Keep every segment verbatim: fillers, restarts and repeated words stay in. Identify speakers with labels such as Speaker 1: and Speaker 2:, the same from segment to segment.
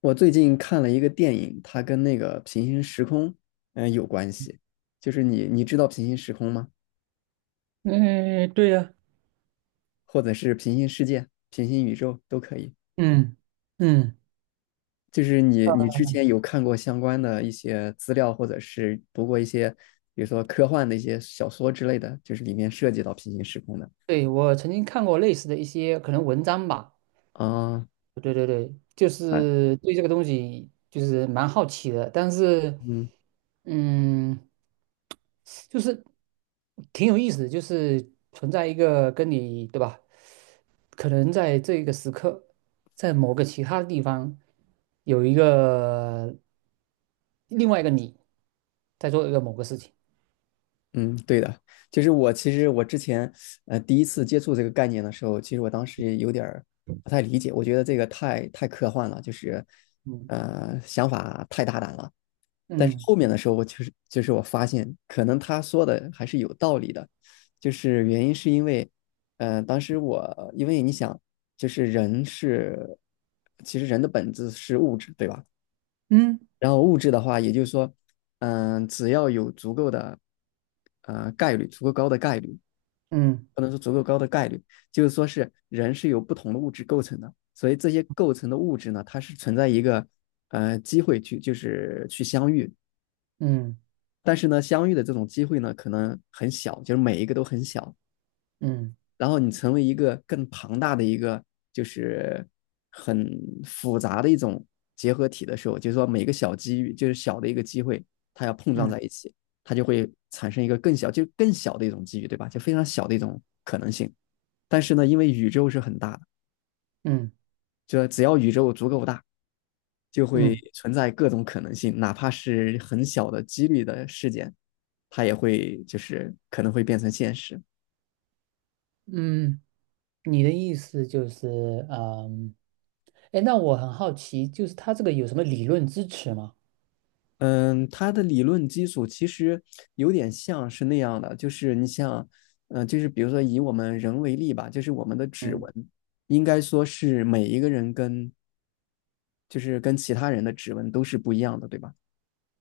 Speaker 1: 我最近看了一个电影，它跟那个平行时空，嗯、有关系。就是你，你知道平行时空吗？
Speaker 2: 嗯，对呀，
Speaker 1: 或者是平行世界、平行宇宙都可以。
Speaker 2: 嗯嗯，
Speaker 1: 就是你，你之前有看过相关的一些资料，或者是读过一些，比如说科幻的一些小说之类的，就是里面涉及到平行时空的
Speaker 2: 对，我曾经看过类似的一些可能文章吧，
Speaker 1: 啊。
Speaker 2: 对对对，就
Speaker 1: 那
Speaker 2: 是对这个东西就是蛮好奇的，但是
Speaker 1: 嗯，
Speaker 2: 嗯，就是挺有意思的，就是存在一个跟你对吧，可能在这个时刻，在某个其他地方有一个另外一个你在做一个某个事情，
Speaker 1: 嗯，对的。就是我其实我之前呃第一次接触这个概念的时候，其实我当时也有点儿不太理解，我觉得这个太太科幻了，就是
Speaker 2: 嗯
Speaker 1: 呃想法太大胆了。但是
Speaker 2: 嗯
Speaker 1: 后面的时候，我就是就是我发现，可能他说的还是有道理的，就是原因是因为，呃，当时我因为你想，就是人是其实人的本质是物质，对吧？
Speaker 2: 嗯
Speaker 1: 然后物质的话，也就是说，嗯、只要有足够的呃概率，足够高的概率，
Speaker 2: 嗯
Speaker 1: 不能说足够高的概率，就是说是人是由不同的物质构成的，所以这些构成的物质呢，它是存在一个呃机会去就是去相遇，
Speaker 2: 嗯
Speaker 1: 但是呢，相遇的这种机会呢，可能很小，就是每一个都很小，
Speaker 2: 嗯
Speaker 1: 然后你成为一个更庞大的一个，就是很复杂的一种结合体的时候，就是说每个小机遇，就是小的一个机会，它要碰撞
Speaker 2: 嗯
Speaker 1: 在一起，它就会产生一个更小，就更小的一种机遇，对吧？就非常小的一种可能性。但是呢，因为宇宙是很大的，
Speaker 2: 嗯嗯
Speaker 1: 就只要宇宙足够大，就会
Speaker 2: 嗯。
Speaker 1: 存在各种可能性，哪怕是很小的几率的事件，它也会就是可能会变成现实。
Speaker 2: 嗯，你的意思就是，嗯，哎，那我很好奇，就是他这个有什么理论支持吗？
Speaker 1: 嗯，它的理论基础其实有点像是那样的，就是你像，嗯，就是比如说以我们人为例吧，就是我们的指
Speaker 2: 嗯，
Speaker 1: 纹，应该说是每一个人跟就是跟其他人的指纹都是不一样的，对吧？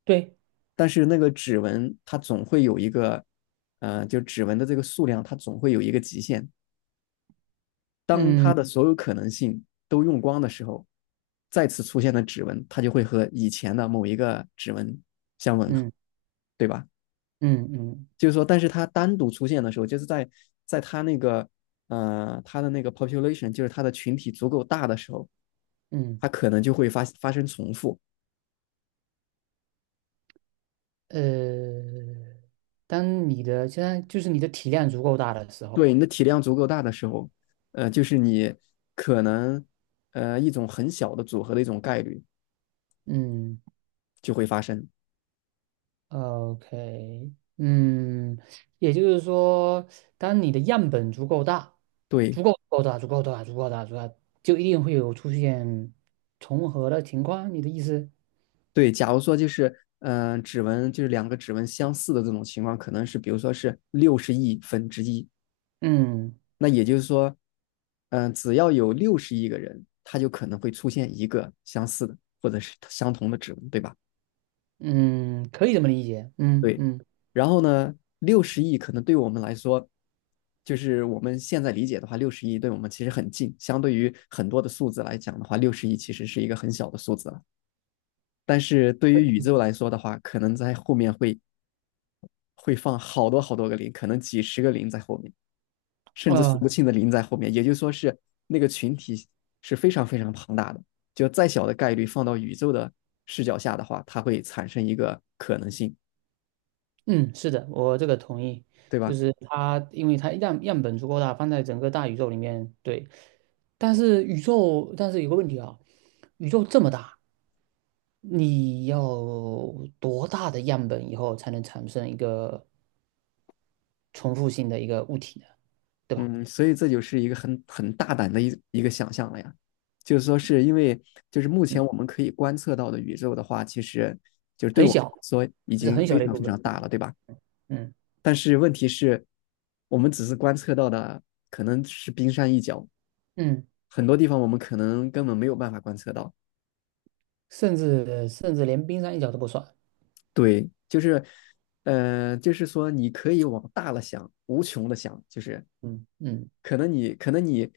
Speaker 2: 对，
Speaker 1: 但是那个指纹它总会有一个，呃，就指纹的这个数量它总会有一个极限。当它
Speaker 2: 嗯
Speaker 1: 的所有可能性都用光的时候，再次出现的指纹它就会和以前的某一个指纹相吻合，
Speaker 2: 嗯
Speaker 1: 对吧？
Speaker 2: 嗯嗯
Speaker 1: 就是说，但是它单独出现的时候，就是在在它那个呃它的那个 population,就是它的群体足够大的时候，
Speaker 2: 嗯，
Speaker 1: 它可能就会发发生重复。
Speaker 2: 呃，当你的现在就是你的体量足够大的时候，
Speaker 1: 对，你的体量足够大的时候，呃，就是你可能呃一种很小的组合的一种概率
Speaker 2: 嗯
Speaker 1: 就会发生。
Speaker 2: ，O K,嗯，也就是说，当你的样本足够大，
Speaker 1: 对
Speaker 2: 足够够大，足够大，足够大，足够大，就一定会有出现重合的情况。你的意思？
Speaker 1: 对，假如说就是嗯、呃指纹就是两个指纹相似的这种情况，可能是比如说是六十亿分之一。
Speaker 2: 嗯。
Speaker 1: 那也就是说，嗯、呃只要有六十亿个人，他就可能会出现一个相似的或者是相同的指纹，对吧？
Speaker 2: 嗯，可以这么理解。嗯
Speaker 1: 对。
Speaker 2: 嗯
Speaker 1: 然后呢，六十亿可能对我们来说，就是我们现在理解的话，六十亿对我们其实很近，相对于很多的数字来讲的话，六十亿其实是一个很小的数字了。但是对于宇宙来说的话，可能在后面会会放好多好多个零，可能几十个零在后面。甚至数
Speaker 2: 呃
Speaker 1: 不清的零在后面，也就是说是那个群体是非常非常庞大的。就再小的概率放到宇宙的视角下的话，它会产生一个可能性，
Speaker 2: 嗯，是的，我这个同意。
Speaker 1: 对
Speaker 2: 就
Speaker 1: 吧？
Speaker 2: 是它，因为它样样本足够大，放在整个大宇宙里面，对。但是宇宙，但是有个问题啊，宇宙这么大，你要多大的样本以后才能产生一个重复性的一个物体呢？对吧？
Speaker 1: 嗯，所以这就是一个很很大胆的一一个想象了呀。就是说，是因为就是目
Speaker 2: 嗯，
Speaker 1: 前我们可以观测到的宇宙的话，其实就是对
Speaker 2: 很
Speaker 1: 我们
Speaker 2: 小，
Speaker 1: 来说已
Speaker 2: 是
Speaker 1: 经
Speaker 2: 很小
Speaker 1: 非
Speaker 2: 的一
Speaker 1: 常非
Speaker 2: 部分。
Speaker 1: 常大了，对吧？
Speaker 2: 嗯
Speaker 1: 但是问题是，我们只是观测到的可能是冰山一角，
Speaker 2: 嗯，
Speaker 1: 很多地方我们可能根本没有办法观测到。
Speaker 2: 甚至甚至连冰山一角都不算。
Speaker 1: 对，就是，呃，就是说你可以往大了想，无穷的想，就是
Speaker 2: 嗯嗯。
Speaker 1: 可能你可能你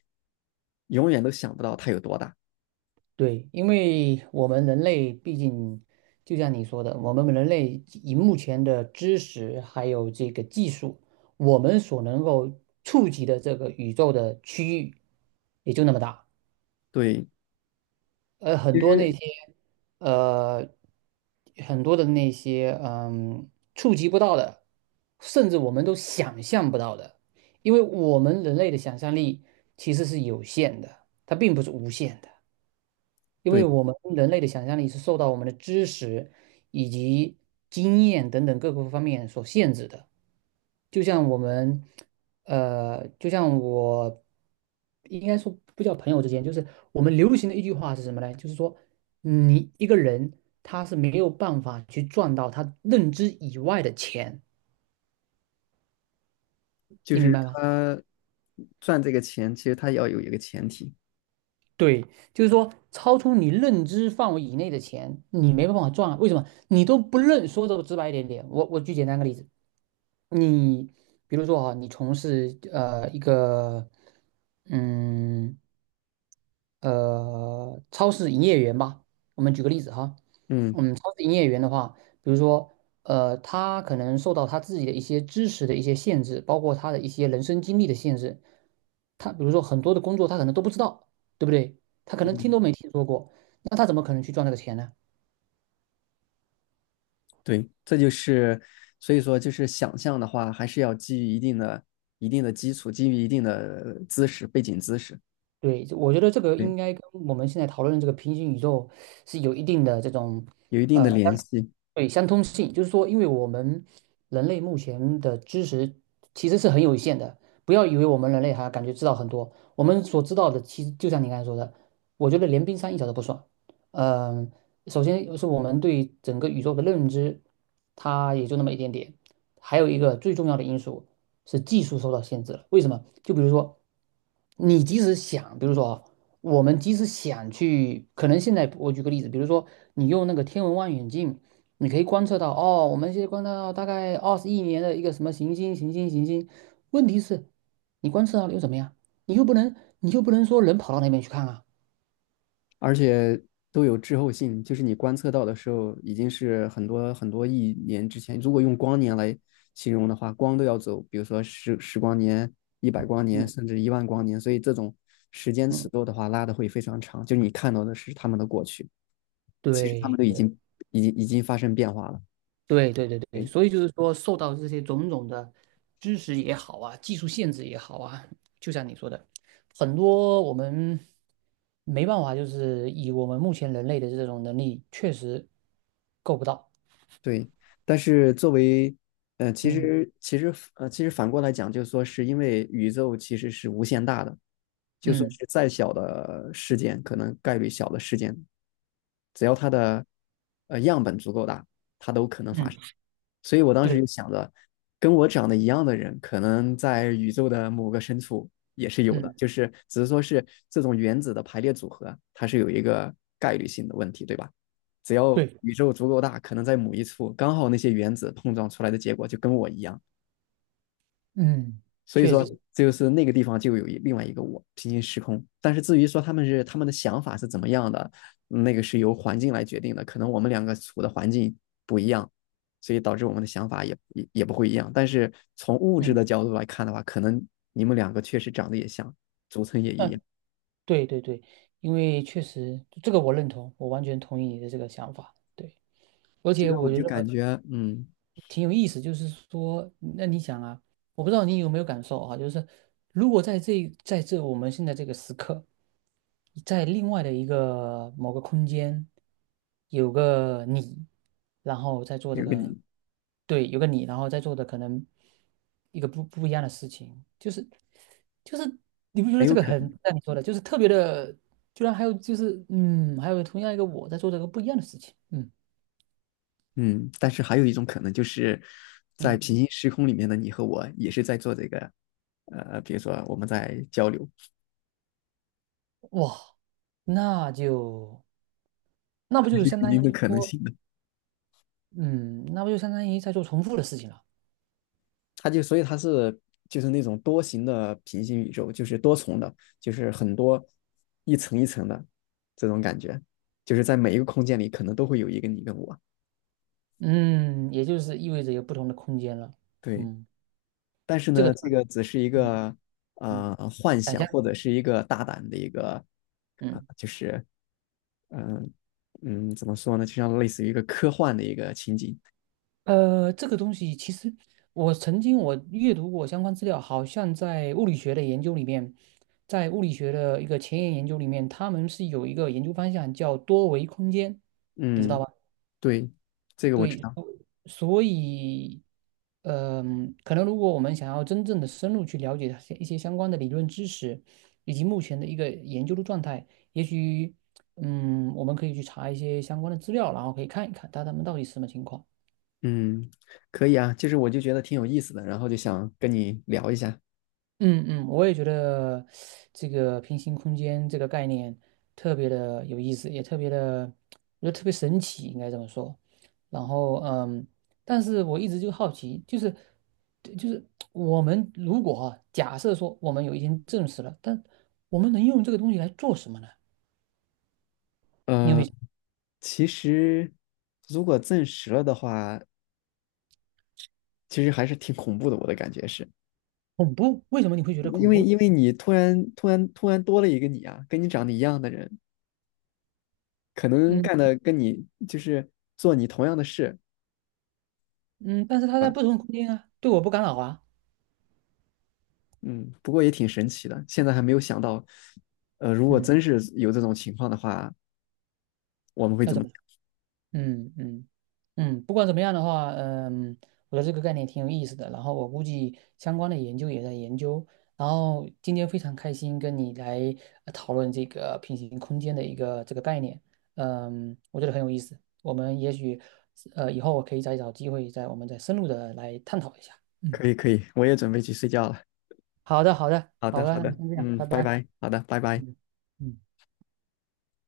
Speaker 1: 永远都想不到它有多大。
Speaker 2: 对，因为我们人类毕竟，就像你说的，我们人类以目前的知识还有这个技术，我们所能够触及的这个宇宙的区域也就那么大。
Speaker 1: 对
Speaker 2: 呃，很多那些呃，很多的那些嗯，触及不到的，甚至我们都想象不到的，因为我们人类的想象力其实是有限的，它并不是无限的。因为
Speaker 1: 对，
Speaker 2: 我们人类的想象力是受到我们的知识以及经验等等各个方面所限制的。就像我们，呃，就像我，应该说不叫朋友之间，就是我们流行的一句话是什么呢？就是说，你一个人他是没有办法去赚到他认知以外的钱，
Speaker 1: 就
Speaker 2: 你明
Speaker 1: 是
Speaker 2: 白吗？
Speaker 1: 他赚这个钱，其实他要有一个前提。
Speaker 2: 对，就是说超出你认知范围以内的钱，你没办法赚啊。为什么？你都不认，说的直白一点点。我我举简单个例子，你比如说啊，你从事呃一个嗯呃超市营业员吧。我们举个例子哈，
Speaker 1: 嗯
Speaker 2: 嗯，超市营业员的话，比如说呃，他可能受到他自己的一些知识的一些限制，包括他的一些人生经历的限制。他比如说很多的工作他可能都不知道，对不对？他可能听
Speaker 1: 嗯，
Speaker 2: 都没听说过，那他怎么可能去赚那个钱呢？
Speaker 1: 对，这就是所以说就是想象的话，还是要基于一定的一定的基础，基于一定的知识背景知识，
Speaker 2: 对，我觉得这个
Speaker 1: 对，
Speaker 2: 应该跟我们现在讨论的这个平行宇宙是有一定的这种。
Speaker 1: 有一定的
Speaker 2: 呃，
Speaker 1: 联系。
Speaker 2: 对，相通性就是说，因为我们人类目前的知识其实是很有限的。不要以为我们人类还感觉知道很多，我们所知道的其实就像你刚才说的，我觉得连冰山一角都不算。嗯、首先是我们对整个宇宙的认知，它也就那么一点点。还有一个最重要的因素是技术受到限制了。为什么？就比如说，你即使想，比如说啊，我们即使想去，可能现在我举个例子，比如说你用那个天文望远镜。你可以观测到，哦，我们现在观测到大概二十亿年的一个什么行星，行星，行星。问题是，你观测到了又怎么样？你又不能，你又不能说人跑到那边去看啊。
Speaker 1: 而且都有滞后性，就是你观测到的时候，已经是很多很多亿年之前。如果用光年来形容的话，光都要走，比如说十十光年、一百光年，
Speaker 2: 嗯，
Speaker 1: 甚至一万光年。所以这种时间尺
Speaker 2: 嗯，
Speaker 1: 度的话，拉的会非常长。就是你看到的是他们的过去，其实他们
Speaker 2: 对，
Speaker 1: 都已经已经已经发生变化了。
Speaker 2: 对，对，对，对。
Speaker 1: 对
Speaker 2: 所以就是说，受到这些种种的知识也好啊，技术限制也好啊，就像你说的，很多我们没办法，就是以我们目前人类的这种能力，确实够不到。
Speaker 1: 对，但是作为，呃，其
Speaker 2: 嗯
Speaker 1: 实其实呃，其实反过来讲，就是说是因为宇宙其实是无限大的，就说
Speaker 2: 嗯
Speaker 1: 是再小的事件，可能概率小的事件，只要它的呃样本足够大，
Speaker 2: 嗯，
Speaker 1: 所以我当时
Speaker 2: 对，
Speaker 1: 就想着，跟我长得一样的人，可能在宇宙的某个深处也是有的，
Speaker 2: 嗯。
Speaker 1: 就是只是说是这种原子的排列组合，它是有一个概率性的问题，对吧？只要
Speaker 2: 对。
Speaker 1: 宇宙足够大，可能在某一处刚好那些原子碰撞出来的结果就跟我一样，
Speaker 2: 嗯，
Speaker 1: 所以
Speaker 2: 确实
Speaker 1: 说，
Speaker 2: 是，
Speaker 1: 就是那个地方就有一另外一个我，平行时空。但是至于说他们是他们的想法是怎么样的，那个是由环境来决定的。可能我们两个处的环境不一样，所以导致我们的想法也也也不会一样。但是从物质
Speaker 2: 嗯，
Speaker 1: 的角度来看的话，可能你们两个确实长得也像，组成也一
Speaker 2: 呃，
Speaker 1: 样。
Speaker 2: 对对对，因为确实这个我认同，我完全同意你的这个想法，对，而
Speaker 1: 这
Speaker 2: 且
Speaker 1: 个
Speaker 2: 我
Speaker 1: 我
Speaker 2: 觉
Speaker 1: 就
Speaker 2: 得。
Speaker 1: 感觉，嗯，
Speaker 2: 挺有意思，就是说，那你想啊，我不知道你有没有感受啊，就是如果在这在这我们现在这个时刻，在另外的一个某个空间，有个你，然后在做这
Speaker 1: 有个
Speaker 2: 个，
Speaker 1: 你
Speaker 2: 对，有个你，然后在做的可能一个不不一样的事情，就是就是你不觉得
Speaker 1: 很
Speaker 2: 这
Speaker 1: 有
Speaker 2: 个
Speaker 1: 可
Speaker 2: 很
Speaker 1: 能，
Speaker 2: 像你说的，就是特别的，居然还有就是嗯，还有同样一个我在做这个不一样的事情，嗯
Speaker 1: 嗯。但是还有一种可能就是在
Speaker 2: 嗯，
Speaker 1: 平行时空里面的你和我也是在做这个，呃，比如说我们在交流。
Speaker 2: 哇，那就。那不就相
Speaker 1: 肯
Speaker 2: 当于
Speaker 1: 定的可能
Speaker 2: 说，
Speaker 1: 性的。
Speaker 2: 嗯，那不就相当于在做重复的事情了，
Speaker 1: 它就所以它是就是那种多形的平行宇宙，就是多重的，就是很多一层一层的这种感觉，就是在每一个空间里可能都会有一个你跟我。
Speaker 2: 嗯，也就是意味着有不同的空间了，
Speaker 1: 对，
Speaker 2: 嗯，
Speaker 1: 但是
Speaker 2: 这个，
Speaker 1: 呢，这个只是一
Speaker 2: 嗯
Speaker 1: 个
Speaker 2: 嗯，
Speaker 1: 呃幻
Speaker 2: 一
Speaker 1: 想
Speaker 2: 下，
Speaker 1: 或者是一个大胆的一个呃，
Speaker 2: 嗯，
Speaker 1: 就是嗯、呃嗯怎么说呢，就像类似于一个科幻的一个情景。
Speaker 2: 呃，这个东西其实我曾经我阅读过相关资料，好像在物理学的研究里面，在物理学的一个前沿研究里面，他们是有一个研究方向叫多维空间，你知道
Speaker 1: 嗯，
Speaker 2: 吧？
Speaker 1: 对，这个我知
Speaker 2: 对，
Speaker 1: 道。
Speaker 2: 所以，嗯、可能如果我们想要真正的深入去了解它一些相关的理论知识，以及目前的一个研究的状态，也许，嗯，我们可以去查一些相关的资料，然后可以看一看它它们到底是什么情况。
Speaker 1: 嗯，可以啊，就是我就觉得挺有意思的，然后就想跟你聊一下。
Speaker 2: 嗯嗯，我也觉得这个平行空间这个概念特别的有意思，也特别的，我觉得特别神奇，应该这么说。然后嗯，但是我一直就好奇，就是就是我们如果啊，假设说我们有一天证实了，但我们能用这个东西来做什么呢？你有没
Speaker 1: 呃，
Speaker 2: 有
Speaker 1: 其实如果证实了的话，其实还是挺恐怖的，我的感觉是，
Speaker 2: 恐怖？为什么你会觉得
Speaker 1: 因
Speaker 2: 恐
Speaker 1: 为
Speaker 2: 怖？
Speaker 1: 因为你突然突然突然多了一个你啊，跟你长得一样的人，可能
Speaker 2: 嗯
Speaker 1: 干的跟你就是做你同样的事
Speaker 2: 嗯，但是它在
Speaker 1: 啊，
Speaker 2: 不同空间啊，对我不干扰啊。
Speaker 1: 嗯，不过也挺神奇的，现在还没有想到，呃，如果
Speaker 2: 嗯。
Speaker 1: 真是有这种情况的话，我们会
Speaker 2: 那
Speaker 1: 怎么？
Speaker 2: 怎么嗯嗯嗯，不管怎么样的话，嗯，我觉得这个概念挺有意思的。然后我估计相关的研究也在研究。然后今天非常开心跟你来呃讨论这个平行空间的一个这个概念，嗯，我觉得很有意思。我们也许呃以后我可以再找机会再我们再深入的来探讨一下。嗯，
Speaker 1: 可以可以，我也准备去睡觉了。
Speaker 2: 好的好的
Speaker 1: 好
Speaker 2: 好
Speaker 1: 的
Speaker 2: 的，
Speaker 1: 好
Speaker 2: 那就
Speaker 1: 的，
Speaker 2: 先这样，
Speaker 1: 嗯，
Speaker 2: 拜
Speaker 1: 拜
Speaker 2: 拜。
Speaker 1: 拜，好的，拜拜。
Speaker 2: 嗯嗯。